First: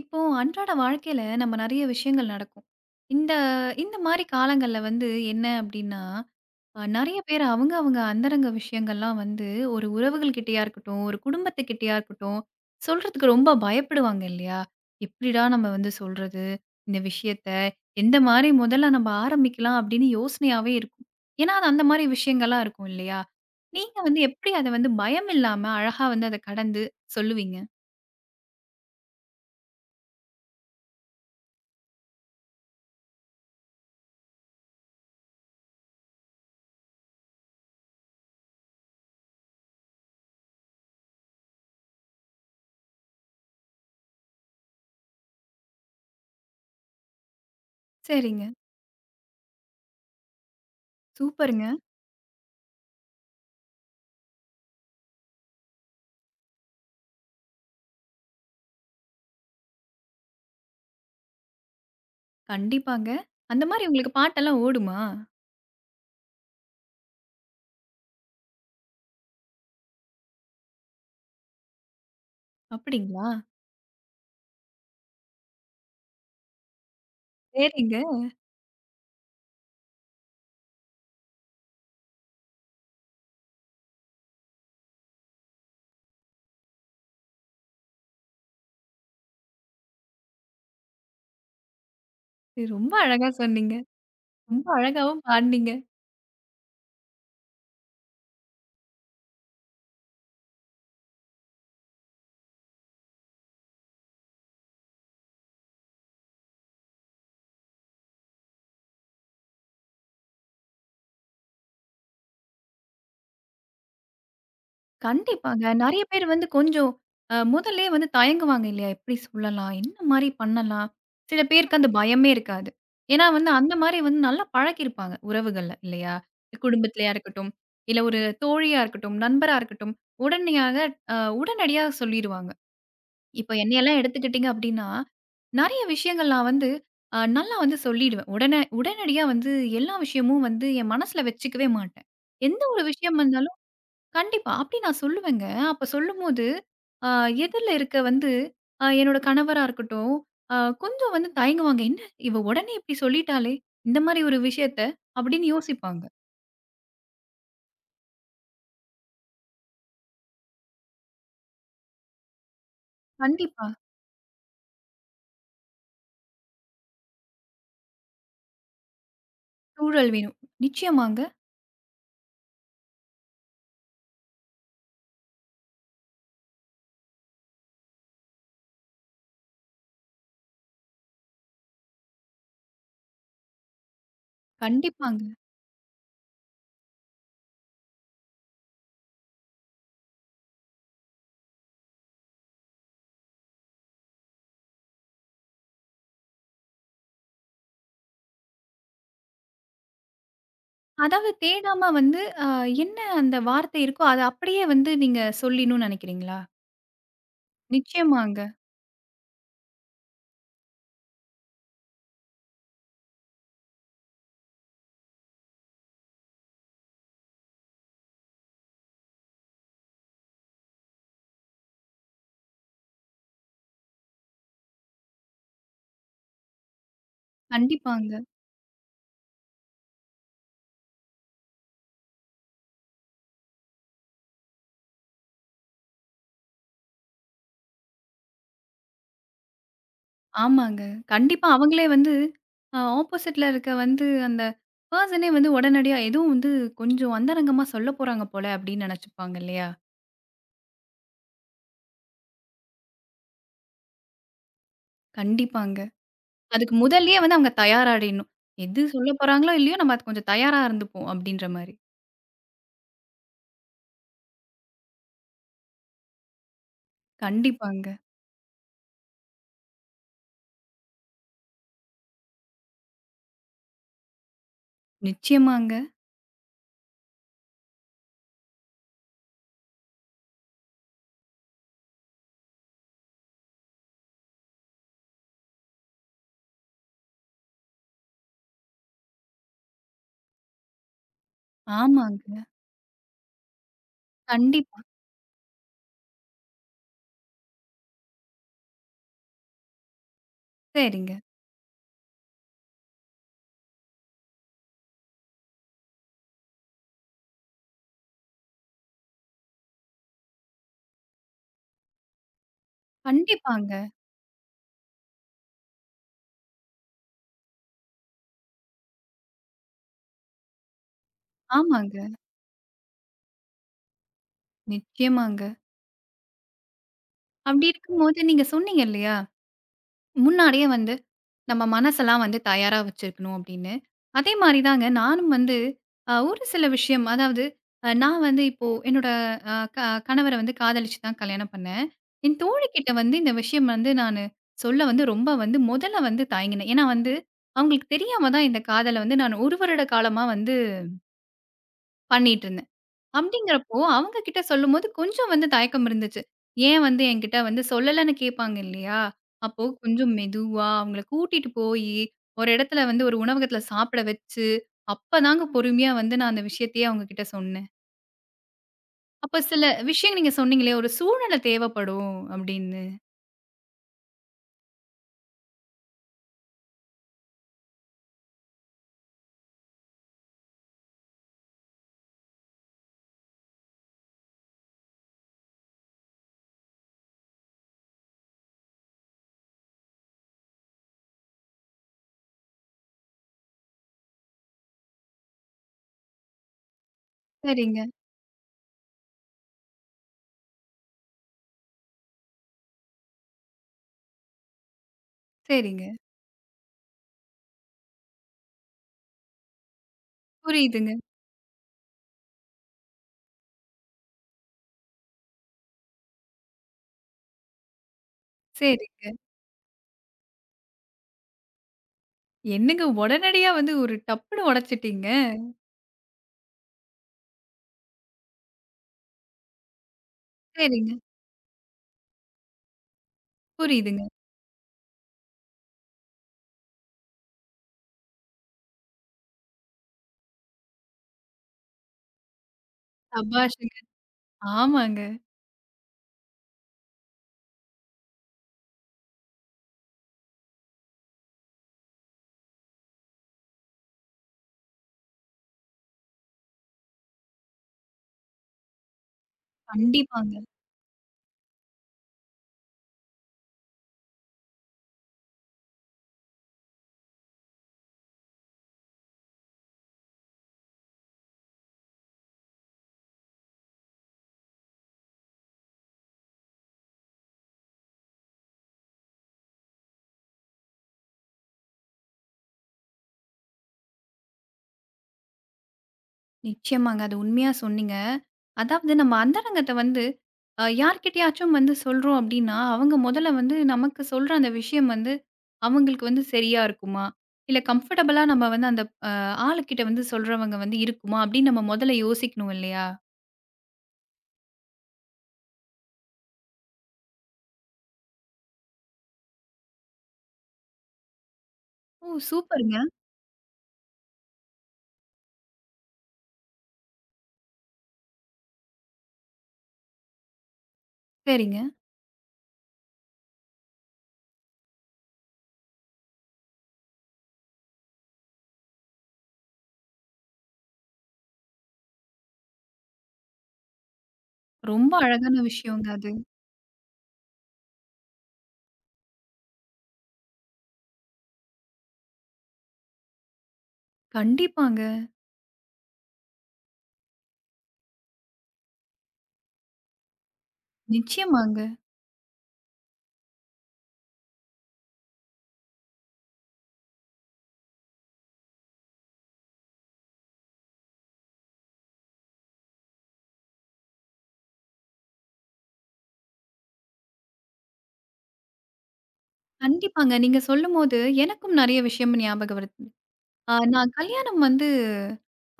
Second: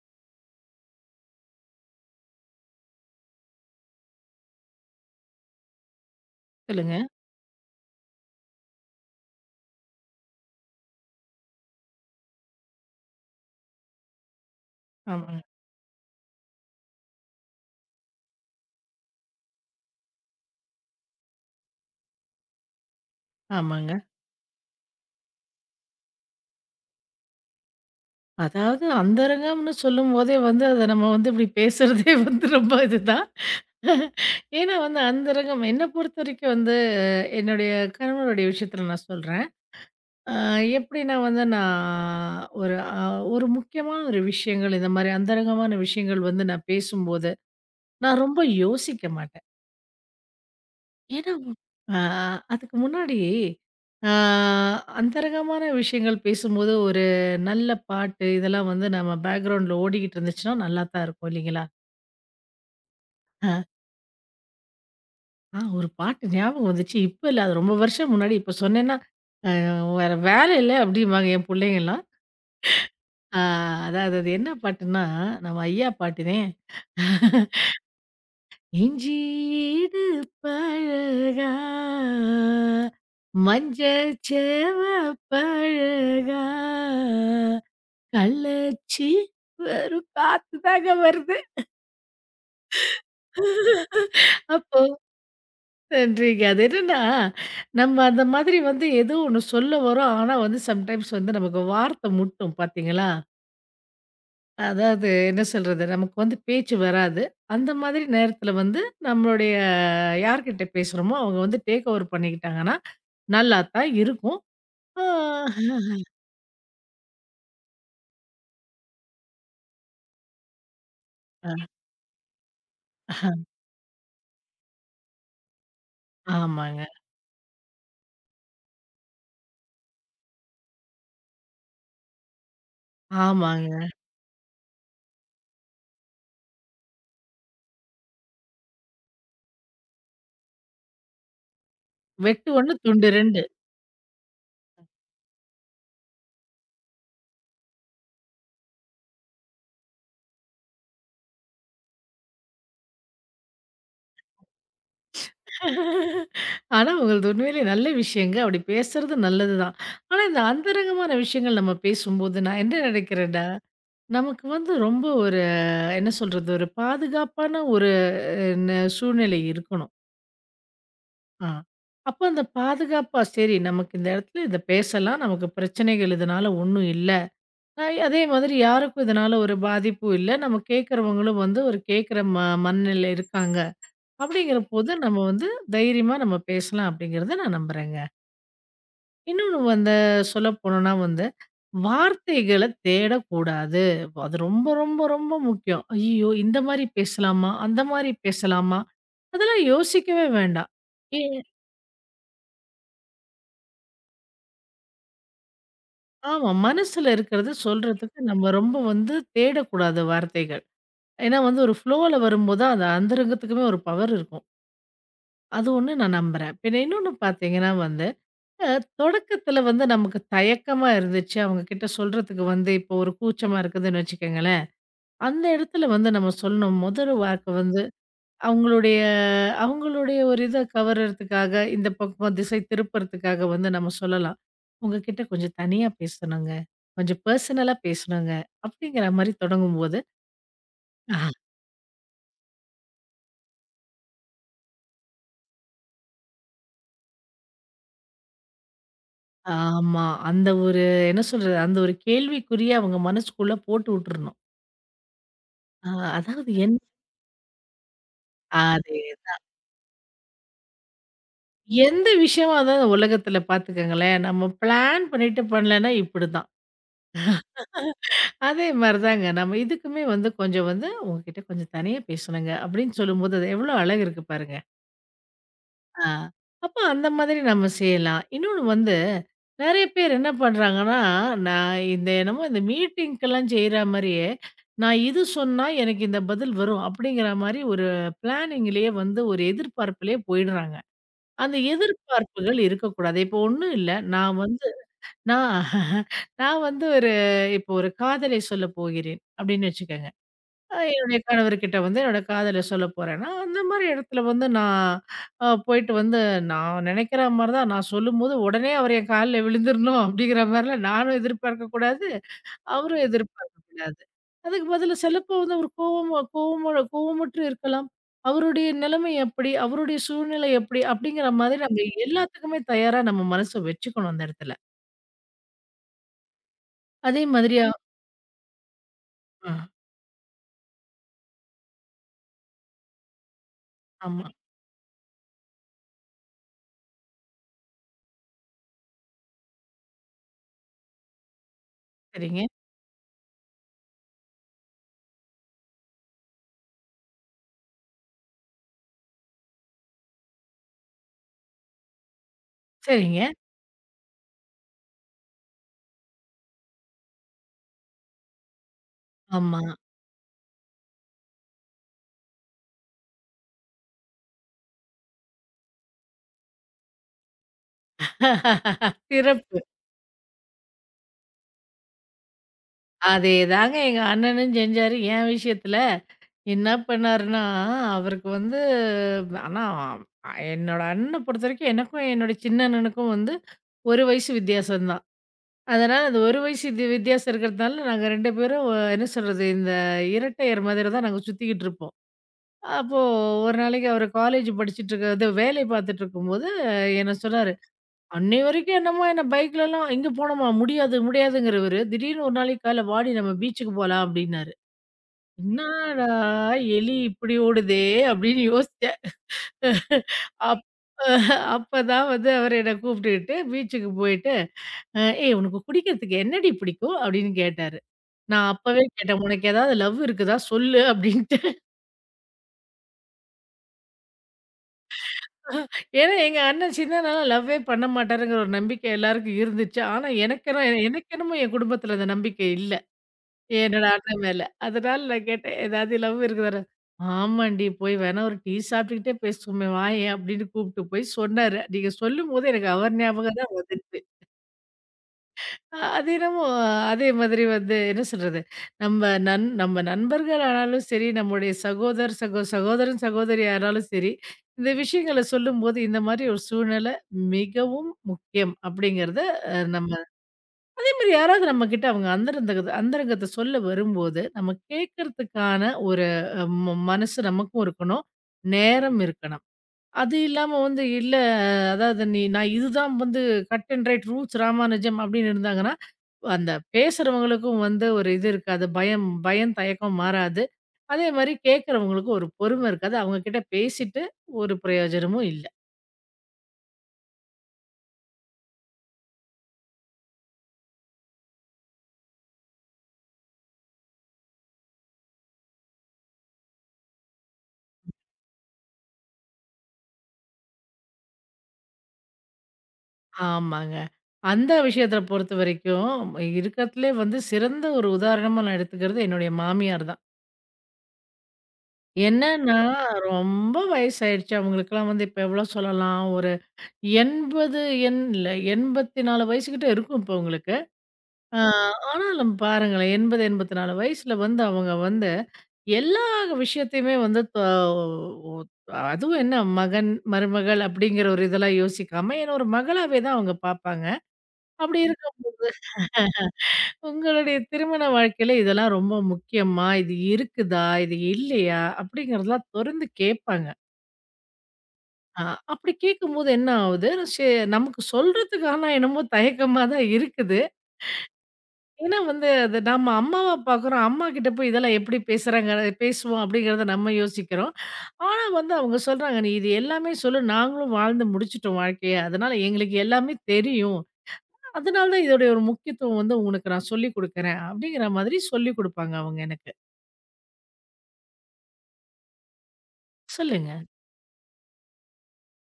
இப்போ அன்றாட வாழ்க்கையில நம்ம நிறைய விஷயங்கள் நடக்கும். இந்த இந்த மாரி காலங்கள்ல வந்து என்ன அப்டின்னா, சொல்லுங்க. நெறைய பேர் அவங்க அவங்க அந்தரங்க விஷயங்கள்லாம் வந்து ஒரு உறவுகள் கிட்டயா இருக்கட்டும், ஒரு குடும்பத்துக்கிட்டயா இருக்கட்டும், சொல்றதுக்கு ரொம்ப பயப்படுவாங்க இல்லையா? ஆமாங்க, எப்டிடா நம்ம வந்து சொல்றது? இந்த விஷயத்த எந்த மாரி முதல்ல நம்ம ஆரம்பிக்கலாம் அப்டின்னு யோசனையாவே இருக்கும். ஏன்னா, அது அந்த மாரி விஷயங்கள்லாம் இருக்கும் இல்லையா? நீங்க ஆமாங்க. வந்து எப்டி அத வந்து பயம் இல்லாம அழகா வந்து அத கடந்து சொல்லுவீங்க? அதாவது அந்தரங்கம்னு சொல்லும்போதே வந்து அத நம்ம வந்து இப்டி பேசுறதே வந்து ரொம்ப இதுதான். ஏன்னா வந்து அந்தரங்கம் என்ன பொறுத்தவரைக்கும் வந்து என்னுடைய கணவருடைய விஷயத்துல நான் சொல்றேன். அ எப்டின்னா வந்து நான் ஒரு முக்கியமான ஒரு விஷயங்கள் இந்த மாரி அந்தரங்கமான விஷயங்கள் வந்து நான் பேசும்போது, நான் ரொம்ப சரிங்க. யோசிக்க மாட்டேன். ஏன்னா, சூப்பருங்க. அ அதுக்கு முன்னாடி அ அந்தரங்கமான விஷயங்கள் பேசும்போது, ஒரு நல்ல பாட்டு இதெல்லாம் வந்து நம்ம பேக்கிரவுண்ட்ல ஓடிக்கிட்டு இருந்துச்சுன்னா, நல்லா தான் இருக்கும் இல்லைங்களா? கண்டிப்பாங்க. அந்த அ மாரி உங்களுக்கு பாட்டெல்லாம் ஓடுமா? ஆ ஒரு பாட்டு ஞாபகம் வந்துச்சு. இப்ப இல்ல. அது ரொம்ப வருஷம் முன்னாடி இப்ப சொன்னேன்னா, அ வேற வேல இல்ல அப்படிம்பாங்க என் புள்ளைங்கலாம். அப்படிங்களா? அ அதாவது அது என்ன பாட்டுன்னா, நம்ம ஐயா பாட்டுதேன். சரிங்க. இஞ்சீடு பழகா மஞ்சள் சேவ பழகா கள்ளச்சி வெறும் காத்து தாங்க வருது. சரி, ரொம்ப அழகா சொன்னீங்க. ரொம்ப அப்போ அழகாவும் பாடுனீங்க. நன்றிங்க. அது என்னன்னா, நம்ம அந்த மாதிரி வந்து ஏதோ ஒன்று சொல்ல வரோம், ஆனா வந்து சம்டைம்ஸ் வந்து நமக்கு வார்த்தை முட்டும் பாத்தீங்களா? அதாவது என்ன சொல்றது? நமக்கு வந்து பேச்சு வராது. அந்த மாதிரி நேரத்தில வந்து நம்மளுடைய யார்கிட்ட பேசுறோமோ, அவங்க வந்து டேக் ஓவர் பண்ணிக்கிட்டாங்கன்னா, நல்லா தான் இருக்கும். ஆ கண்டிப்பாங்க. நெறைய பேர் வந்து கொஞ்சம் முதல்லயே வந்து தயங்குவாங்க இல்லையா? எப்படி சொல்லலாம்? என்ன மாரி பண்ணலாம்? சில அ பேருக்கு அந்த பயமே இருக்காது. ஏன்னா வந்து அந்த மாரி வந்து நல்லா பழக்கியிருப்பாங்க உறவுகள்ல இல்லையா? ஆமாங்க, குடும்பத்திலயா இருக்கட்டும், இல்ல ஒரு தோழியா இருக்கட்டும், நண்பரா இருக்கட்டும், உடனடியாக அ உடனடியா சொல்லிருவாங்க. இப்ப ஆமாங்க. என்னையெல்லாம் எடுத்துக்கிட்டீங்க அப்படின்னா, நெறைய விஷயங்கள் நான் வந்து நல்லா வந்து சொல்லிடுவேன். உடனே உடனடியா வந்து எல்லா விஷயமும் வந்து என் மனசுல வச்சுக்கவே மாட்டேன். வெட்டு எந்த 1 ஒரு துண்டு விஷயம் 2. வந்தாலும் கண்டிப்பா. அப்படி நான் சொல்லுவேங்க. அப்ப சொல்லும்போது, அ எதிர்ல இருக்க வந்து என்னோட கணவரா இருக்கட்டும், அ கொஞ்சம் வந்து தயங்குவாங்க. "என்ன இவ உடனே இப்படி சொல்லிட்டாளே! இந்த மாரி ஒரு விஷயத்த" அப்படின்னு யோசிப்பாங்க. ஆனா உங்களது உண்மையிலேயே நல்ல விஷயங்க. அப்படி பேசுறது நல்லது தான். ஆனா இந்த அந்தரங்கமான விஷயங்கள் நம்ம பேசும்போது, நான் என்ன நினைக்கிறேன்னா, கண்டிப்பா. நமக்கு வந்து ரொம்ப ஒரு என்ன சொல்றது? ஒரு பாதுகாப்பான ஒரு ந சூழ்நிலை இருக்கணும். சூழல் வேணும். நிச்சயமாங்க. ஆ. அப்ப அந்த பாதுகாப்பா, சரி நமக்கு இந்த இடத்துல இத பேசலாம். நமக்கு பிரச்சனைகள் இதனால ஒண்ணும் இல்ல. அதே மாதிரி யாருக்கும் இதனால ஒரு பாதிப்பும் இல்ல. நம்ம கேட்கிறவங்களும் வந்து ஒரு கேட்கிற ம மனநிலையில இருக்காங்க. அப்படிங்கிற போது நம்ம கண்டிப்பாங்க. வந்து தைரியமா நம்ம பேசலாம் அப்படிங்கிறத நான் நம்புறேங்க. இன்னொன்னு வந்து சொல்லப்போனோம்னா வந்து, வார்த்தைகள தேடக்கூடாது. அது ரொம்ப ரொம்ப ரொம்ப முக்கியம். ஐயய்யோ! இந்த மாரி பேசலாமா? அந்த மாரி பேசலாமா? அதெல்லாம் யோசிக்கவே வேண்டாம். ஏ அதாவது தேடாம வந்து அ என்ன அந்த வார்த்தை இருக்கோ, அத அப்படியே வந்து நீங்க சொல்லிடணும்னு நெனைக்கிறீங்களா? ஆமா. மனசுல இருக்கிறது சொல்றதுக்கு நிச்சயமாங்க. நம்ம ரொம்ப வந்து தேடக்கூடாத வார்த்தைகள். ஏன்னா வந்து ஒரு ஃப்ளோல வரும்போது தான், அது அந்தரங்கத்துக்குமே ஒரு பவர் இருக்கும். அது ஒண்ணு நான் நம்புறேன். பின்ன இன்னொன்னு பார்த்தீங்கன்னா வந்து, அ தொடக்கத்துல வந்து நமக்கு தயக்கமா இருந்துச்சு. அவங்க கிட்ட சொல்றதுக்கு வந்து இப்போ ஒரு கூச்சமா இருக்குதுன்னு வச்சுக்கங்களேன். அந்த இடத்துல வந்து நம்ம சொல்லணும். முதல் வார்த்தை வந்து கண்டிப்பாங்க. அவங்களுடைய அவங்களுடைய ஒரு இத கவர்றதுக்காக, இந்த பக்கம் திசை திருப்புறதுக்காக வந்து நம்ம சொல்லலாம். உங்ககிட்ட கொஞ்சம் தனியா பேசணுங்க. கொஞ்சம் பெர்சனலா பேசணுங்க. அப்படிங்கிற மாரி தொடங்கும்போது, ஆமாங்க. ஆஹா. கண்டிப்பா அவங்களே வந்து ஆப்போசிட்ல இருக்க வந்து அந்த பெர்சனே வந்து உடனடியா எதுவும் வந்து கொஞ்சம் அந்தரங்கமா சொல்ல போறாங்க போல அப்படின்னு நெனைச்சுப்பாங்க இல்லையா? ஆமா. அந்த ஒரு என்ன சொல்றது? அந்த ஒரு கேள்விக்குறிய அவங்க மனசுக்குள்ள போட்டு விட்டுறணும். கண்டிப்பாங்க. அ அதாவது அதுக்கு என் முதல்லயே வந்து அவங்க தயாராயிடணும். எது சொல்ல அதேதான். போறாங்களோ இல்லையோ நம்ம அது கொஞ்சம் தயாரா இருந்துப்போம் அப்படின்ற மாரி. எந்த விஷயமா இருந்தாலும் இந்த உலகத்துல பாத்துக்கங்களேன், நம்ம பிளான் பண்ணிட்டு பண்ணலன்னா இப்படிதான். கண்டிப்பாங்க. அதே மாரி தாங்க. நம்ம இதுக்குமே வந்து கொஞ்சம் வந்து உங்ககிட்ட கொஞ்சம் தனியா பேசணுங்க அப்படின்னு சொல்லும்போது, அது எவ்வளோ அழகு இருக்கு பாருங்க. நிச்சயமாங்க. ஆ. அப்ப அந்த மாதிரி நம்ம செய்யலாம். இன்னொன்னு வந்து நெறைய பேர் என்ன பண்றாங்கன்னா, நான் இந்த என்னமோ இந்த மீட்டிங்க்கெல்லாம் செய்ற மாரியே, நான் இது சொன்னா எனக்கு இந்த பதில் வரும் அப்படிங்கிற மாரி ஒரு பிளானிங்லேயே வந்து ஒரு எதிர்பார்ப்பிலேயே போயிடுறாங்க. அந்த ஆமாங்க. எதிர்பார்ப்புகள் இருக்கக்கூடாது. இப்போ ஒண்ணும் இல்ல. நான் வந்து கண்டிப்பா. நான் நான் வந்து ஒரு இப்போ ஒரு காதலை சொல்லப் போகிறேன் அப்படின்னு வச்சுக்கங்க. சரிங்க. என்னுடைய கணவர்கிட்ட வந்து என்னோட காதல சொல்லப் போறேன்னா, அந்த மாரி இடத்துல வந்து நான் போயிட்டு வந்து நான் நெனைக்கிற மாரி தான் நான் சொல்லும்போது, உடனே அவர் என் கால்ல விழுந்துரணும் அப்படிங்கிற மாரிலாம் நானும் எதிர்பார்க்கக் கூடாது, அவரும் எதிர்பார்க்கக் கண்டிப்பாங்க. கூடாது. அதுக்கு பதிலா சிலப்போ வந்து அவர் கோவமா கோவமோட கோவமுற்று இருக்கலாம். அவருடைய நிலைமை எப்படி? அவருடைய சூழ்நிலை எப்படி? அப்படிங்கிற மாதிரி நம்ம ஆமாங்க. எல்லாத்துக்குமே தயாரா நம்ம மனச வச்சுக்கணும் அந்த இடத்துல. நிச்சயமாங்க. அதே மாதிரியா அப்படி இருக்கும்போது நீங்க சொன்னீங்க இல்லையா? ஆ முன்னாடியே வந்து நம்ம மனசெல்லாம் வந்து தயாரா வச்சிருக்கணும் அப்படின்னு. ஆமா. அதே மாரி தாங்க நானும் வந்து ஒரு சில விஷயம் அதாவது நான் வந்து இப்போ என்னோட அ க கணவர வந்து காதலிச்சு தான் கல்யாணம் பண்ணேன். என் சரிங்க, தோழிகிட்ட வந்து இந்த விஷயம் வந்து நானு சொல்ல வந்து ரொம்ப வந்து முதல்ல வந்து தயங்கினேன். ஏன்னா வந்து அவங்களுக்கு தெரியாம தான் இந்த காதல வந்து நான் 1 வருட காலமா வந்து பண்ணிட்டு இருந்தேன். சரிங்க. அப்டிங்கிறப்போ, அவங்க கிட்ட சொல்லும்போது கொஞ்சம் வந்து தயக்கம் இருந்துச்சு. ஏன் வந்து என்கிட்ட வந்து சொல்லலன்னு கேட்பாங்க இல்லையா? ஆமா. அப்போ கொஞ்சம் மெதுவா அவங்கள கூட்டிட்டு போயி, ஒரு இடத்துல வந்து ஒரு உணவகத்துல சாப்பிட வச்சு, அப்பதாங்க பொறுமையா வந்து நான் அந்த விஷயத்தையே அவங்க கிட்ட சொன்னேன். அப்ப சிறப்பு. சில விஷயம் நீங்க சொன்னீங்களே, ஒரு சூழ்நிலை தேவைப்படும் அப்டின்னு. அதேதாங்க எங்க அண்ணனும் செஞ்சாரு. என் விஷயத்துல என்ன பண்ணாருன்னா, அவருக்கு வந்து ஆனா என்னோட அண்ணன பொறுத்தவரைக்கும் எனக்கும் என்னோட சின்ன அண்ணனுக்கும் வந்து 1 வயசு வித்தியாசம் தான். அதனால அந்த 1 வயசு இது வித்தியாசம் இருக்கிறதுனால நாங்க 2 பேரும் என்ன சொல்றது, இந்த இரட்டையர் மாதிரி தான் நாங்க சுத்திக்கிட்டு இருப்போம். அப்போ ஒரு நாளைக்கு அவரு காலேஜ் படிச்சுட்டு இருக்க இது வேலை பார்த்துட்டு இருக்கும்போது என்ன சொன்னாரு, சரிங்க, "அன்னை வரைக்கும் என்னமோ என்ன பைக்லலாம் எங்க போனோமா முடியாது முடியாதுங்கிறவரு, திடீர்னு ஒரு நாளைக்கு காலைல வாடி நம்ம பீச்சுக்கு போலாம்" அப்டின்னாரு. சரிங்க. "என்னாடா எலி இப்படி ஓடுதே!" அப்படின்னு யோசிச்சேன். அப் புரியுதுங்க. அப்பதான் வந்து அவரு என்ன கூப்பிட்டுக்கிட்டு பீச்சுக்கு போயிட்டு, ஏய் உனக்கு குடிக்கிறதுக்கு என்னடி பிடிக்கும்?" அப்படின்னு கேட்டாரு. நான் அப்பவே சரிங்க. கேட்டேன், "உனக்கு ஏதாவது லவ் இருக்குதா சொல்லு" அப்படின்ட்டு. என்னங்க உடனடியா வந்து ஒரு டப்புன்னு உடைச்சுட்டீங்க. அஹ், ஏன்னா எங்க அண்ணன் சின்னதுனால லவ்வே பண்ண மாட்டாருங்கிற ஒரு நம்பிக்கை எல்லாருக்கும் இருந்துச்சு. ஆனா சரிங்க. எனக்கு என்னமோ என் குடும்பத்தில அந்த நம்பிக்கை இல்ல. என்னோட புரியுதுங்க. அண்ணன் மேல. அதனால நான் கேட்டேன், "ஏதாவது லவ் இருக்குதாடா?" "ஆமாண்டி, போய் வேணா ஒரு டீ சாப்பிட்டுக்கிட்டே பேசுவோமே வாயேன்" அப்படின்னு கூப்பிட்டு போய் சொன்னாரு. நீங்க சொல்லும்போது எனக்கு அவர் ஞாபகம் தான் சபாஷுங்க. வந்துச்சு. ஆமாங்க. அது என்னமோ அதே மாதிரி வந்து என்ன சொல்றது, நம்ம நம்ம நண்பர்கள் ஆனாலும் சரி, நம்முடைய சகோதர் சகோ சகோதரன், சகோதரி ஆனாலும் சரி, இந்த விஷயங்கள சொல்லும்போது இந்த மாதிரி ஒரு சூழ்நிலை மிகவும் முக்கியம் அப்படிங்கிறத நம்ம கண்டிப்பாங்க. வேறு யாராவது நம்மகிட்ட அவங்க அந்தரங்கத்த அந்தரங்கத்த சொல்ல வரும்போது, நம்ம கேட்கறதுக்கான ஒரு அ ம மனசு நமக்கும் இருக்கணும். நேரம் இருக்கணும். அது இல்லாம வந்து இல்ல அதாவது நீ நான் இதுதான் வந்து cut and right rules Ramanujam அப்படின்னு இருந்தாங்கன்னா, அந்த பேசுறவங்களுக்கும் வந்து ஒரு இது இருக்காது. பயம் பயம், தயக்கம் மாறாது. அதே மாரி கேட்கறவங்களுக்கும் ஒரு பொறுமை இருக்காது. அவங்க கிட்ட பேசிட்டு ஒரு பிரயோஜனமும் இல்ல. நிச்சயமாங்க. அது உண்மையா சொன்னீங்க. அதாவது நம்ம அந்தரங்கத்த வந்து யார்கிட்டயாச்சும் வந்து சொல்றோம் அப்டின்னா, அவங்க முதல்ல வந்து நமக்கு சொல்ற அந்த விஷயம் வந்து, அவங்களுக்கு வந்து சரியா இருக்குமா? இல்ல கம்ஃபர்டபுளா நம்ம வந்து அந்த அ ஆளுகிட்ட வந்து சொல்றவங்க வந்து இருக்குமா? அப்டின்னு நம்ம முதல்ல யோசிக்கணும் இல்லையா? ஆமாங்க. அந்த விஷயத்த பொறுத்தவரைக்கும், இருக்கறதுலே வந்து சிறந்த ஒரு உதாரணமா நான் எடுத்துக்கிறது என்னுடைய மாமியார் தான். ஓ! என்னன்னா, சூப்பருங்க. ரொம்ப வயசாயிடுச்சு. அவங்களுக்கெல்லாம் வந்து இப்ப எவ்வளோ சொல்லலாம்? ஒரு 80 எண் இல்ல 84 வயசுகிட்ட இருக்கும் இப்ப அவங்களுக்கு. அ சரிங்க. ஆனாலும் பாருங்களேன், 80, 84 வயசுல வந்து அவங்க வந்து எல்லா விஷயத்தையுமே வந்து தொ ஒ அதுவும் என்ன மகன், மருமகள் அப்படிங்கிற ஒரு இதெல்லாம் யோசிக்காம, என்ன ஒரு மகளாவே தான் அவங்க பார்ப்பாங்க. அப்படி ரொம்ப இருக்க அழகான விஷயங்க அது. உங்களுடைய திருமண வாழ்க்கையில இதெல்லாம் ரொம்ப முக்கியமா? இது இருக்குதா? இது இல்லையா? அப்படிங்கிறதெல்லாம் தொறந்து கேட்பாங்க. கண்டிப்பாங்க. அ அப்படி கேட்கும்போது என்ன ஆவுது? நமக்கு சொல்றதுக்கு ஆனா என்னமோ தயக்கமா தான் இருக்குது. நிச்சயமாங்க. ஏன்னா வந்து அது நம்ம அம்மாவா பார்க்குறோம். அம்மாகிட்ட போய் இதெல்லாம் எப்படி பேசுவோம் அப்படிங்கிறத நம்ம யோசிக்கிறோம். ஆனா வந்து அவங்க சொல்றாங்க, "நீ இது எல்லாமே சொல்லு. நாங்களும் வாழ்ந்து முடிச்சுட்டோம் வாழ்க்கைய. அதனால எங்களுக்கு எல்லாமே தெரியும். அதனால தான் இதோடைய ஒரு முக்கியத்துவம் வந்து உனக்கு நான் சொல்லிக் குடுக்குறேன்." அப்படிங்கிற மாதிரி சொல்லிக் குடுப்பாங்க அவங்க எனக்கு. கண்டிப்பாங்க. நீங்க சொல்லும்போது எனக்கும் நெறைய விஷயம் ஞாபகம் வருது. சொல்லுங்க. நான் கல்யாணம் வந்து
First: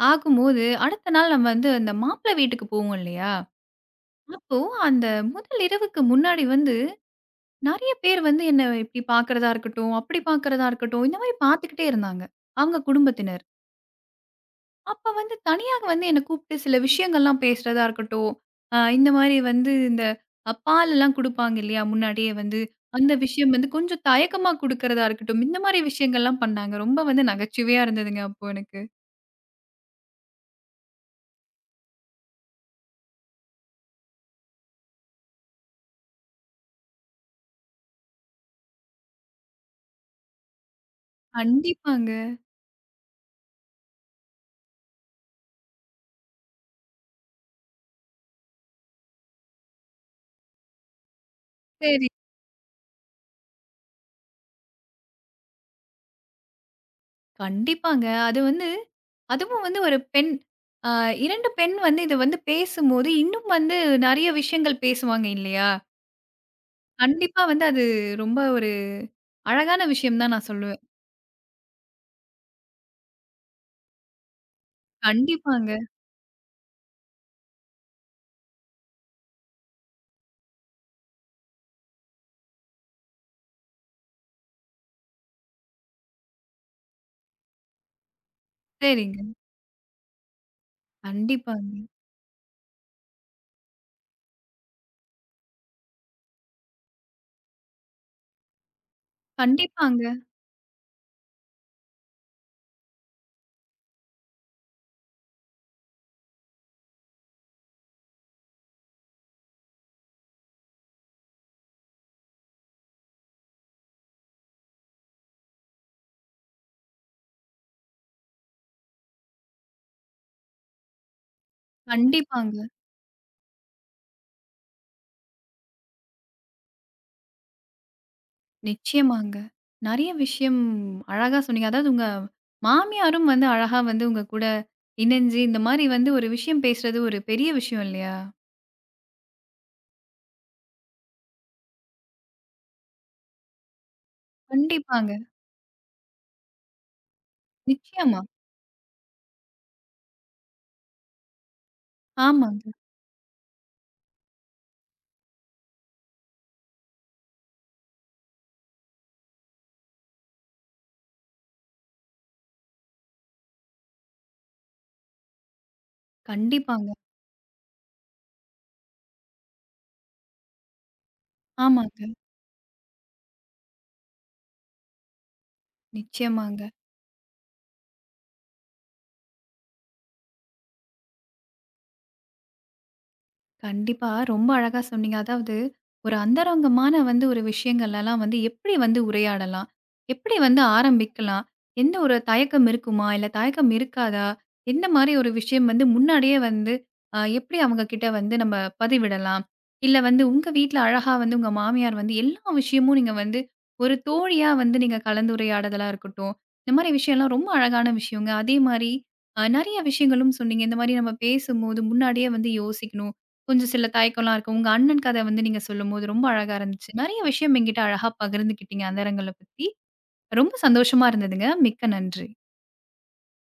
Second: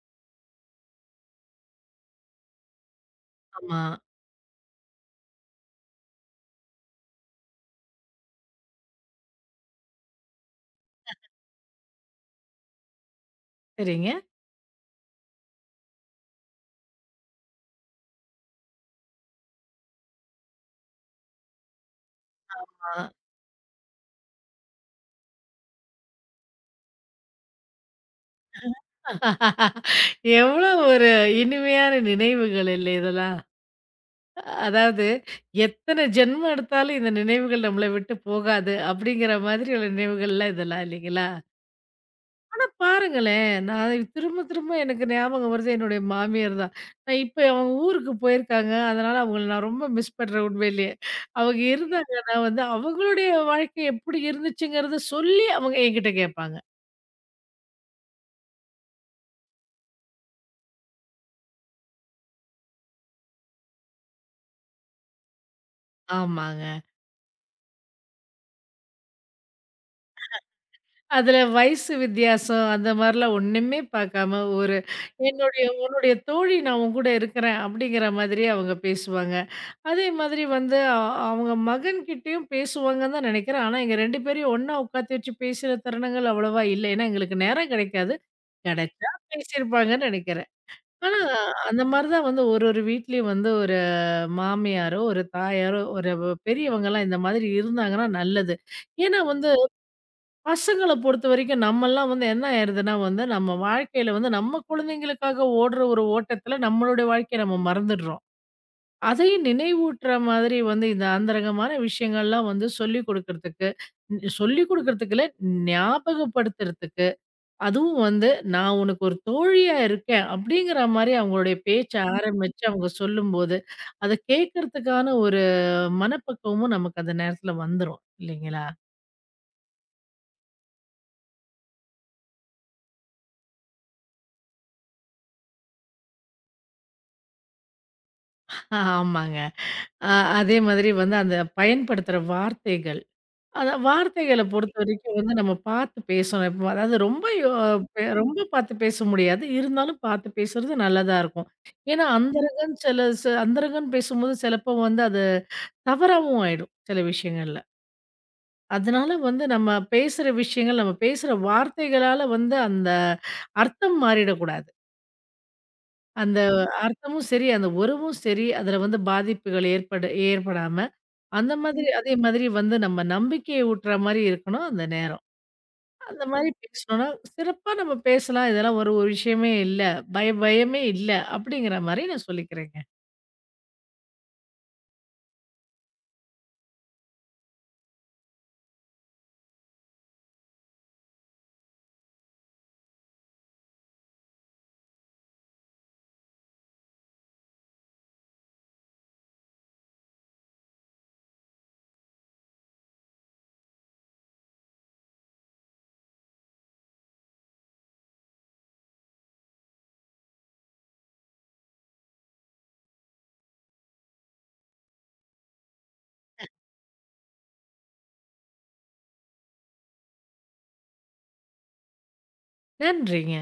ஆகும்போது, அடுத்த நாள் நம்ம வந்து அந்த மாப்பிள வீட்டுக்கு போவோம் இல்லையா? ஆமா. அப்போ அந்த முதல் இரவுக்கு முன்னாடி வந்து நெறைய பேர் வந்து என்ன இப்டி பார்க்கிறதா இருக்கட்டும், அப்படி பார்க்கிறதா இருக்கட்டும், இந்த மாரி பார்த்துக்கிட்டே இருந்தாங்க. அவங்க குடும்பத்தினர். சரிங்க. அப்ப வந்து தனியா வந்து என்ன கூப்ட்டு சில விஷயங்கள்லாம் பேசுறதா இருக்கட்டும், இந்த மாரி வந்து இந்த பாலெல்லாம் குடுப்பாங்க இல்லையா? முன்னாடியே வந்து அந்த ஆ. விஷயம் வந்து கொஞ்சம் தயக்கமா குடுக்கிறதா இருக்கட்டும், இந்த மாரி விஷயங்கள்லாம் பண்ணாங்க. ரொம்ப வந்து நகைச்சுவையா இருந்ததுங்க அப்போ எனக்கு. எவ்ளோ ஒரு இனிமையான நினைவுகள் இல்ல இதெல்லாம். அதாவது எத்தன ஜென்மம் எடுத்தாலும் இந்த நினைவுகள் நம்மள விட்டு போகாது அப்படிங்கிற மாதிரி உள்ள நினைவுகள்லாம் இதெல்லாம் இல்லைங்களா? கண்டிப்பாங்க. ஆனா பாருங்களேன், நான் திரும்ப திரும்ப எனக்கு ஞாபகம் வருது என்னுடைய மாமியார் தான். நான் இப்ப அவங்க ஊருக்கு போயிருக்காங்க. அதனால அவங்கள நான் ரொம்ப மிஸ் பண்றேன் உண்மையிலேயே. அவங்க சரி. இருந்தாங்கன்னா வந்து அவங்களுடைய வாழ்க்கை எப்படி இருந்துச்சுங்கிறத சொல்லி அவங்க என்கிட்ட கேட்பாங்க. கண்டிப்பாங்க. அது வந்து அதுவும் வந்து ஒரு பெண் அ 2 பெண் வந்து இது வந்து பேசும்போது, இன்னும் வந்து நெறைய விஷயங்கள் பேசுவாங்க இல்லையா? ஆமாங்க. கண்டிப்பா வந்து அது ரொம்ப ஒரு அழகான விஷயம் தான் நான் சொல்லுவேன். அதுல வயசு வித்தியாசம் அந்த மாரிலாம் ஒண்ணுமே பார்க்காம, ஒரு என்னுடைய கண்டிப்பாங்க. உன்னுடைய தோழி நான் உன்கூட இருக்கிறேன் அப்படிங்கிற மாதிரி அவங்க பேசுவாங்க. அதே மாதிரி வந்து அவங்க மகன்கிட்டயும் பேசுவாங்கன்னு தான் நெனைக்கிறேன். ஆனா, எங்க 2 பேரையும் ஒண்ணா உட்காத்தி வச்சு பேசுற தருணங்கள் அவ்வளவா இல்ல. ஏன்னா, எங்களுக்கு நேரம் கிடைக்காது. கிடைச்சா சரிங்க. பேசியிருப்பாங்கன்னு நெனைக்கிறேன். ஆனா, அந்த கண்டிப்பாங்க. மாரி தான் வந்து ஒரு ஒரு வீட்லயும் வந்து ஒரு மாமியாரோ, ஒரு தாயாரோ, ஒரு பெரியவங்கலாம் இந்த மாதிரி இருந்தாங்கன்னா நல்லது. ஏன்னா வந்து கண்டிப்பாங்க, பசங்கள பொறுத்தவரைக்கும் நம்மல்லாம் வந்து என்ன ஆயிருதுன்னா வந்து, நம்ம வாழ்க்கையில வந்து நம்ம குழந்தைங்களுக்காக ஓடுற ஒரு ஓட்டத்துல நம்மளுடைய வாழ்க்கைய நம்ம மறந்துடுறோம். அதையும் நினைவூட்டுற மாதிரி வந்து இந்த அந்தரங்கமான விஷயங்கள்லாம் வந்து சொல்லிக் குடுக்கறதுக்கு இல்ல, ஞாபகப்படுத்துறதுக்கு, அதுவும் வந்து "நான் உனக்கு ஒரு தோழியா இருக்கேன்" அப்படிங்கிற மாரி அவங்களுடைய பேச்ச கண்டிப்பாங்க. ஆரம்பிச்சு அவங்க சொல்லும்போது, அத கேட்கறதுக்கான ஒரு மனப்பக்குவமும் நமக்கு அந்த நேரத்துல வந்துரும். இல்லைங்களா? நிச்சயமாங்க. நெறைய விஷயம் அழகா சொன்னீங்க. அதாவது உங்க மாமியாரும் வந்து அழகா வந்து உங்க கூட இணஞ்சு, இந்த மாரி வந்து ஒரு விஷயம் பேசுறது ஒரு பெரிய விஷயம் இல்லையா? ஆமாங்க. அ அதே மாதிரி வந்து அந்த பயன்படுத்துற வார்த்தைகள். அந்த வார்த்தைகள கண்டிப்பாங்க. பொறுத்தவரைக்கும் வந்து நம்ம பார்த்து பேசணும். இப்ப அதாவது ரொம்ப யோ பெ நிச்சயமா. ரொம்ப பார்த்து பேச முடியாது. இருந்தாலும் பார்த்து பேசுறது நல்லதா இருக்கும். ஏன்னா ஆமாங்க. அந்தரகன் பேசும்போது சிலப்போ வந்து அது தவறாவும் ஆயிடும், சில விஷயங்கள்ல. அதனால வந்து நம்ம பேசுற விஷயங்கள், நம்ம பேசுற வார்த்தைகளால வந்து அந்த அர்த்தம் மாறிடக்கூடாது. அந்த கண்டிப்பாங்க. அர்த்தமும் சரி, அந்த உறவும் சரி, அதுல வந்து பாதிப்புகள் ஏற்படாம அந்த மாதிரி ஆமாங்க. அதே மாதிரி வந்து நம்ம நம்பிக்கைய ஊட்டுற மாரி இருக்கணும் அந்த நேரம். அந்த மாரி நிச்சயமாங்க. பேசணும்னா, சிறப்பா நம்ம பேசலாம். இதெல்லாம் ஒரு ஒரு விஷயமே இல்ல. பயமே இல்ல. அப்படிங்கிற மாரி நான் சொல்லிக்கிறேங்க. கண்டிப்பா. ரொம்ப அழகா சொன்னீங்க. அதாவது ஒரு அந்தரங்கமான வந்து ஒரு விஷயங்கள்லலாம் வந்து எப்படி வந்து உரையாடலாம்? எப்படி வந்து ஆரம்பிக்கலாம்? எந்த ஒரு தயக்கம் இருக்குமா? இல்ல தயக்கம் இருக்காதா? எந்த மாரி ஒரு விஷயம் வந்து முன்னாடியே வந்து எப்படி அவங்க கிட்ட வந்து நம்ம பதிவிடலாம்? இல்ல வந்து உங்க வீட்ல அழகா வந்து உங்க மாமியார் வந்து எல்லா விஷயமும் நீங்க வந்து ஒரு தோழியா வந்து நீங்க கலந்துரையாடுதலா இருக்கட்டும். இந்த மாரி விஷயம்லாம் ரொம்ப அழகான விஷயங்க. அதே மாரி நெறைய விஷயங்களும் சொன்னீங்க. இந்த மாரி நம்ம பேசும்போது முன்னாடியே வந்து யோசிக்கணும். கொஞ்சம் சில தயக்கம்லாம் இருக்கும். உங்க அண்ணன் கத வந்து நீங்க சொல்லும்போது ரொம்ப அழகா இருந்துச்சு. நெறைய விஷயம் என்கிட்ட அழகா பகிர்ந்துக்கிட்டீங்க, அந்த நேரங்கள பத்தி. ரொம்ப சந்தோஷமா இருந்ததுங்க. மிக்க நன்றி. நன்றிங்க.